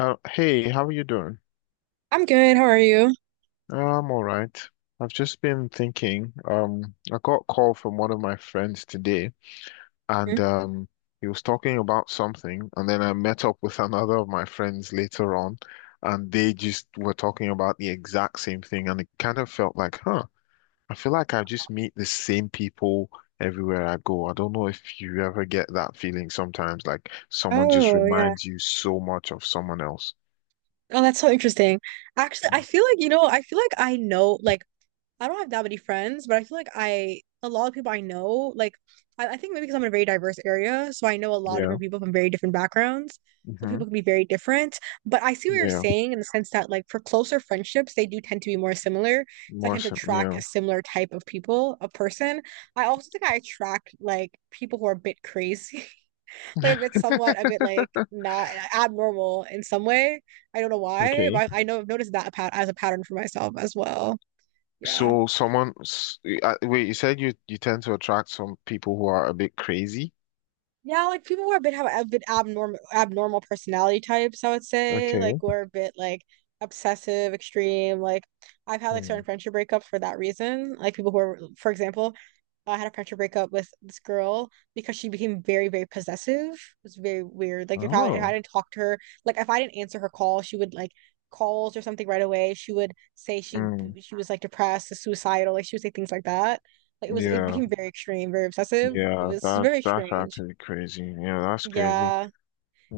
Hey, how are you doing? I'm good. How are you? I'm all right. I've just been thinking. I got a call from one of my friends today, Hmm? and he was talking about something, and then I met up with another of my friends later on, and they just were talking about the exact same thing, and it kind of felt like, huh, I feel like I just meet the same people everywhere I go. I don't know if you ever get that feeling sometimes, like someone just Oh, yeah. reminds you so much of someone else. Oh, that's so interesting. Actually, I feel like, I feel like I know, I don't have that many friends, but I feel like a lot of people I know, I think maybe because I'm in a very diverse area, so I know a lot of Yeah. different people from very different backgrounds. So Mm-hmm. people can be very different. But I see what you're saying in the sense that, like, for closer friendships, they do tend to be more similar. So I tend to Awesome, attract yeah. a similar type of people, a person. I also think I attract, like, people who are a bit crazy. Like a bit somewhat a bit like not abnormal in some way. I don't know why, Okay. but I know I've noticed that pat as a pattern for myself as well. Yeah. So someone, wait, you said you tend to attract some people who are a bit crazy. Yeah, like people who are a bit have a bit abnormal personality types, I would say. Okay. Like we're a bit like obsessive, extreme. Like I've had like Hmm. certain friendship breakups for that reason. Like people who are, for example, I had a friendship breakup with this girl because she became very, very possessive. It was very weird. Like if I Oh. didn't talk to her, like if I didn't answer her call, she would like calls or something right away. She would say Mm. she was like depressed, suicidal. Like she would say things like that. Like it Yeah. became very extreme, very obsessive. It Yeah. was That's very that's strange. actually crazy. Yeah, that's crazy. Yeah.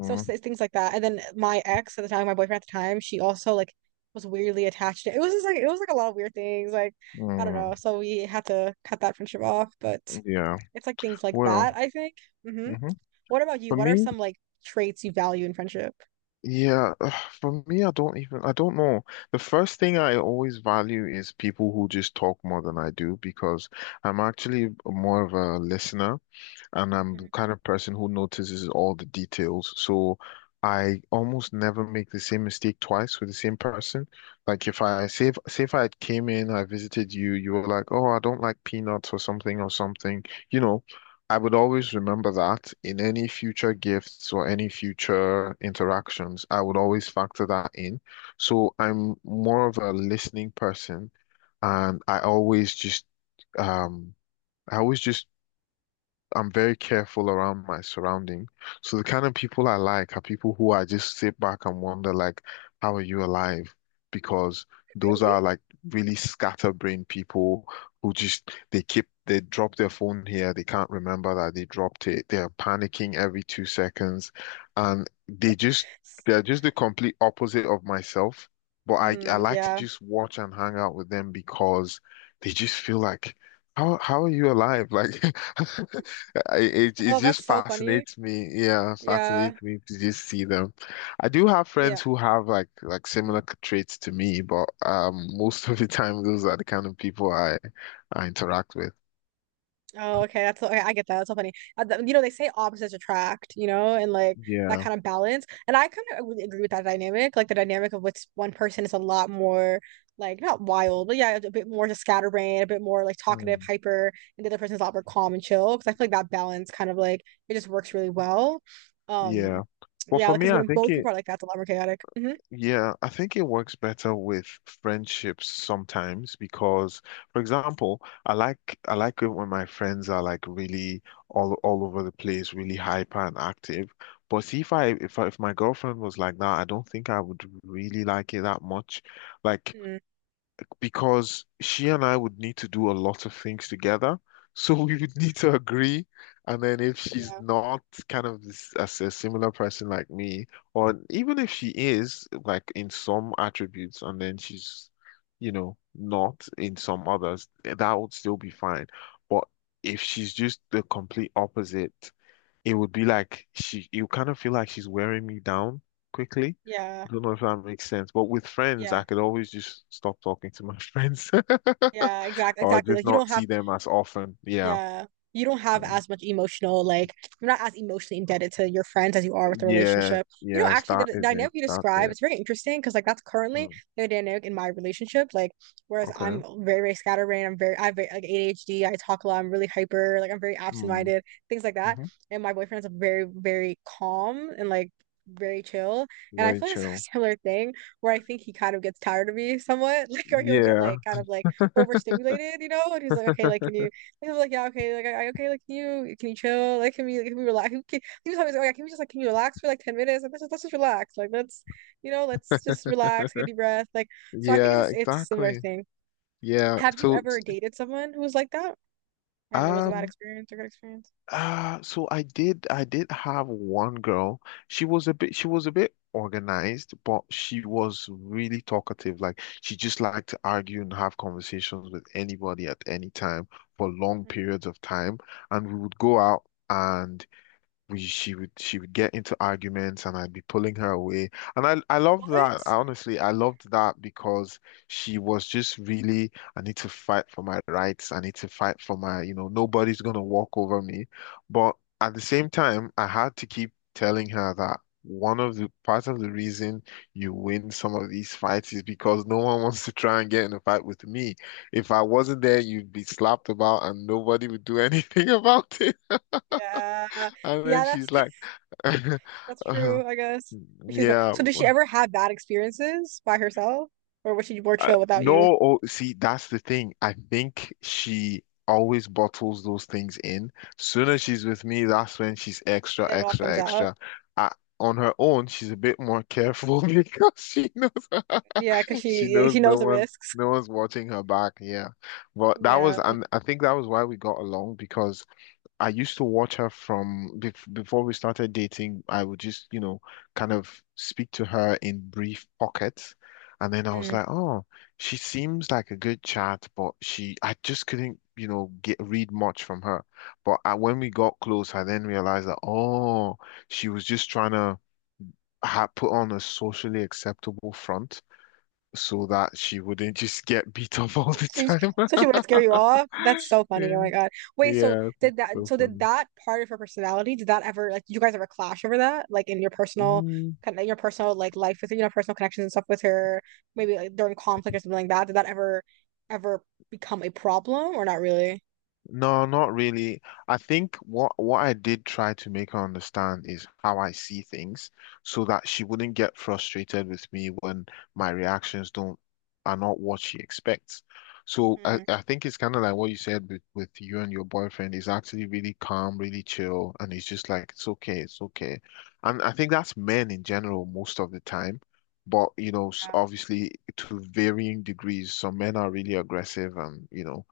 Things like that. And then my ex at the time, my boyfriend at the time, she also like was weirdly attached to it. It was just like it was like a lot of weird things. Like, I don't Mm. know. So we had to cut that friendship off. But Yeah. it's like things like Well. that, I think. Hmm Hmm. What about you? For What are me, some like traits you value in friendship? yeah. For me, I don't even. I don't know. The first thing I always value is people who just talk more than I do because I'm actually more of a listener, and I'm the Mhm. kind of person who notices all the details. So I almost never make the same mistake twice with the same person. Like if I say if I came in, I visited you, you were like, "Oh, I don't like peanuts or something or something," you know. I would always remember that in any future gifts or any future interactions, I would always factor that in. So I'm more of a listening person, and um I always just I'm very careful around my surrounding. So the kind of people I like are people who I just sit back and wonder, like, how are you alive? Because those are like really scatterbrained people who just they drop their phone here, they can't remember that they dropped it. They are panicking every 2 seconds, and they're just the complete opposite of myself. But I Mm, like to yeah. just watch and hang out with them because they just feel like, how are you alive? Like. It Oh, that's just so funny. fascinates me. Yeah, Yeah. fascinates me to just see them. I do have Yeah. friends who have like Mhm. similar traits to me, but most of the time those are the kind of people I interact with. Oh, okay. That's so, okay. I get that. That's so funny. You know, they say opposites attract, you know, and like that Yeah. kind of balance. And I kind of agree with that dynamic. Like the dynamic of what's one person is a lot more like not wild, but yeah, a bit more just scatterbrained, a bit more like talkative, Mm. hyper, and the other person's a lot more calm and chill. Because I feel like that balance kind of like it just works really well. Um, Yeah. But yeah, for because me, I when think both people it. are like that, it's a lot more chaotic. Hmm Yeah, I think it works better with friendships sometimes because, for example, I like it when my friends are like really all over the place, really hyper and active. But see, if my girlfriend was like that, I don't think I would really like it that much. Like mm because she and I would need to do a lot of things together. So we would need to agree. And then if she's Yeah. not kind of this, as a similar person like me, or even if she is like in some attributes and then she's, not in some others, that would still be fine. But if she's just the complete opposite, it would be like she, you kind of feel like she's wearing me down quickly. Yeah. I don't know if that makes sense, but with friends, I Yeah. could always just stop talking to my friends Yeah. Exactly. or Exactly. just Like you don't not have. see them as often. Yeah. Yeah. You don't have Mm. as much emotional, like, you're not as emotionally indebted to your friends as you are with the Yeah. relationship. You know, Yes, actually, that the is dynamic it. you That's describe it. is very interesting because, like, that's currently Mm. the dynamic in my relationship. Like, whereas I'm Okay. very, very scatterbrained, I have very, like ADHD, I talk a lot, I'm really hyper, like, I'm very Mm. absent-minded, things like that. Hmm. And my boyfriend's very, very calm and, like, very chill. And I Very feel like it's a chill. similar thing where I think he kind of gets tired of me somewhat, like, or he'll get, Yeah. like, kind of, like, overstimulated, you know? And he's like, okay, like, can you he was like, yeah, okay, okay, like, can you chill? Like, like, can we relax? He was always like, oh, yeah, can we just, like, can you relax for, like, 10 minutes? Like, let's just relax. Like, let's, you know, let's just relax, get a deep breath. Like, so I think Yeah, it's a similar exactly. thing. Yeah. Have you ever dated someone who was like that? And it was a bad um, experience or good experience? so I did have one girl. She was a bit organized, but she was really talkative. Like she just liked to argue and have conversations with anybody at any time for long Mm. periods of time. And we would go out and we she would get into arguments and I'd be pulling her away. And I loved that. What? I honestly I loved that because she was just really I need to fight for my rights. I need to fight for my, nobody's gonna walk over me. But at the same time, I had to keep telling her that one of the part of the reason you win some of these fights is because no one wants to try and get in a fight with me. If I wasn't there, you'd be slapped about and nobody would do anything about Yeah. and then Yeah, that's, she's like, that's uh, true, I guess. But she was- yeah, So did she ever have bad experiences by herself? Or was she more chill without you? no. Oh, see, that's the thing. I think she always bottles those things in. Soon as she's with me, that's when she's extra, Then it all extra, comes out. extra. Uh, on her own, she's a bit more careful because she knows Yeah, because she yeah, she knows knows the risks. no one's watching her back. Yeah, but that was, Yeah. and I think that was why we got along because I used to watch her from before we started dating. I would just, kind of speak to her in brief pockets. And then I was Mm. like, oh, she seems like a good chat, but she, I just couldn't, get read much from her. But I, when we got close, I then realized that, oh, she was just trying to ha put on a socially acceptable front so that she wouldn't just get beat up all So the she, so she time. would scare you off. That's so funny. Oh Yeah. my God. Wait, Yeah. So so did funny. that part of her personality, did that ever like did you guys ever clash over that? Like in your personal Mm. kind of your personal like life with her, you know, personal connections and stuff with her, maybe like during conflict or something like that. Did that ever become a problem or not really? No, not really. I think what I did try to make her understand is how I see things so that she wouldn't get frustrated with me when my reactions don't are not what she expects. So I, Mm, I think it's kind of like what you said with you and your boyfriend. He's actually really calm, really chill, and he's just like, it's okay, it's okay. And I think that's men in general most of the time. But, yeah. obviously to varying degrees, some men are really aggressive and,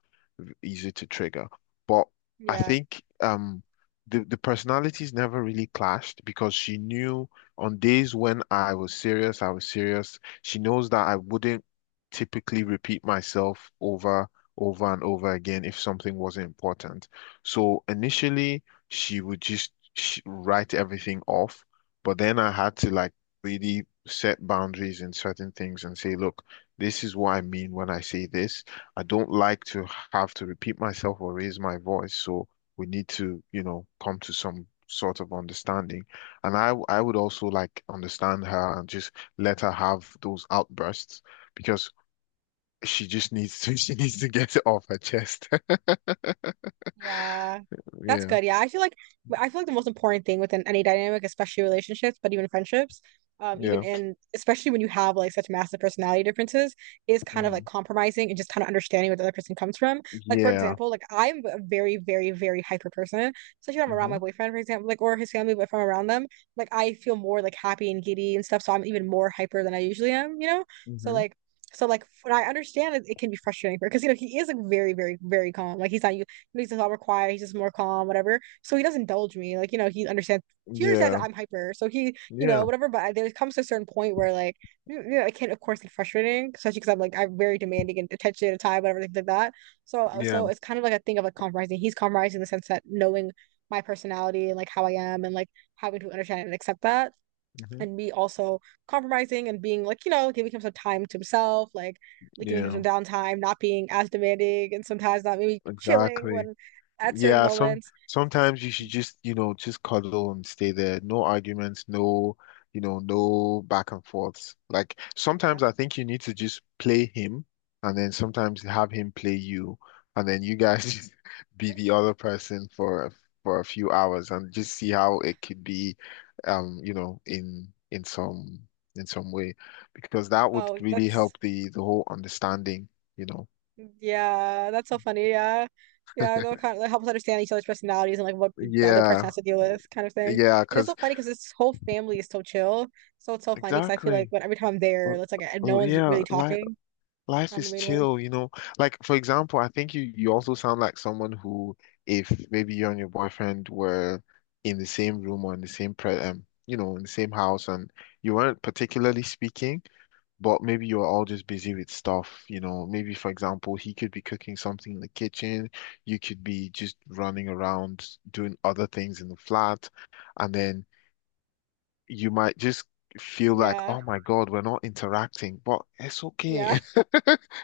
easy to trigger. But I Yeah. think the personalities never really clashed because she knew on days when I was serious, I was serious. She knows that I wouldn't typically repeat myself over and over again if something wasn't important. So initially, she would just sh write everything off, but then I had to like really set boundaries in certain things and say, look, this is what I mean when I say this. I don't like to have to repeat myself or raise my voice, so we need to, come to some sort of understanding. And I would also like understand her and just let her have those outbursts because she just needs to she needs to get it off her chest. Yeah, that's Yeah. good. Yeah, I feel like the most important thing within any dynamic, especially relationships, but even friendships, even Yeah. in especially when you have like such massive personality differences, is kind of like Mm. compromising and just kind of understanding where the other person comes from. Like for Yeah. example, like I'm a very, very, very hyper person, especially when I'm around Hmm. my boyfriend, for example, like or his family, but if I'm around them, like I feel more like happy and giddy and stuff. So I'm even more hyper than I usually am, you know? So Hmm. like. So like when I understand it, it can be frustrating for because you know he is like very very very calm like he's not makes us all more quiet. He's just more calm, whatever. So he doesn't indulge me. Like, you know, he understands that Yeah. I'm hyper. So he, you know, Yeah. whatever. But there comes to a certain point where like, you know, it can of course get frustrating, especially because I'm very demanding and attention at a time, whatever things like that. So Yeah. it's kind of like a thing of like compromising. He's compromising in the sense that knowing my personality and like how I am and like having to understand and accept that Hmm. and me also compromising and being like, you know, giving him some time to himself, like giving him Yeah. some downtime, not being as demanding and sometimes not maybe chilling Exactly. when at certain Yeah, some moments. sometimes you should just cuddle and stay there. No arguments, no, no back and forths. Like Yeah. sometimes I think you need to just play him and then sometimes have him play you and then you guys just be the other person for a few hours and just see how it could be um, you know, in in some in some way because that would Oh, really that's help the whole understanding, you know. Yeah, that's so funny. Yeah. Yeah, that kind of like helps understand each other's personalities and like what the other person Yeah. has to deal with, kind of thing. Yeah, And it's 'cause so funny because this whole family is so chill. So it's so funny because I feel like exactly. when every time I'm there, Well, it's like no well, one's yeah, really life talking. life I'm the is main one. chill. Like for example, I think you also sound like someone who, if maybe you and your boyfriend were in the same room or in the same house, and you weren't particularly speaking, but maybe you were all just busy with stuff. Maybe for example, he could be cooking something in the kitchen, you could be just running around doing other things in the flat, and then you might just feel like, Yeah, oh my God, we're not interacting, but it's yeah. okay.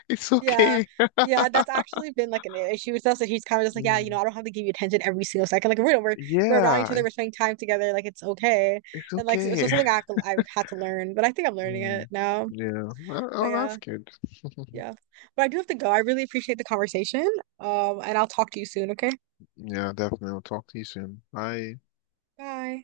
It's Yeah. okay. Yeah, that's actually been like an issue with us. That he's kind of just like, yeah, you know, Mm. I don't have to give you attention every single second. Like, we're around each Yeah, other, we're spending time together. Like, it's okay. it's And like, so okay. something I have to I've had to learn, but I think I'm learning it Mm. now. Yeah. Well. But Oh, yeah, that's good. yeah. But I do have to go. I really appreciate the conversation. And I'll talk to you soon. Okay, Yeah, definitely. I'll talk to you soon. Bye. bye.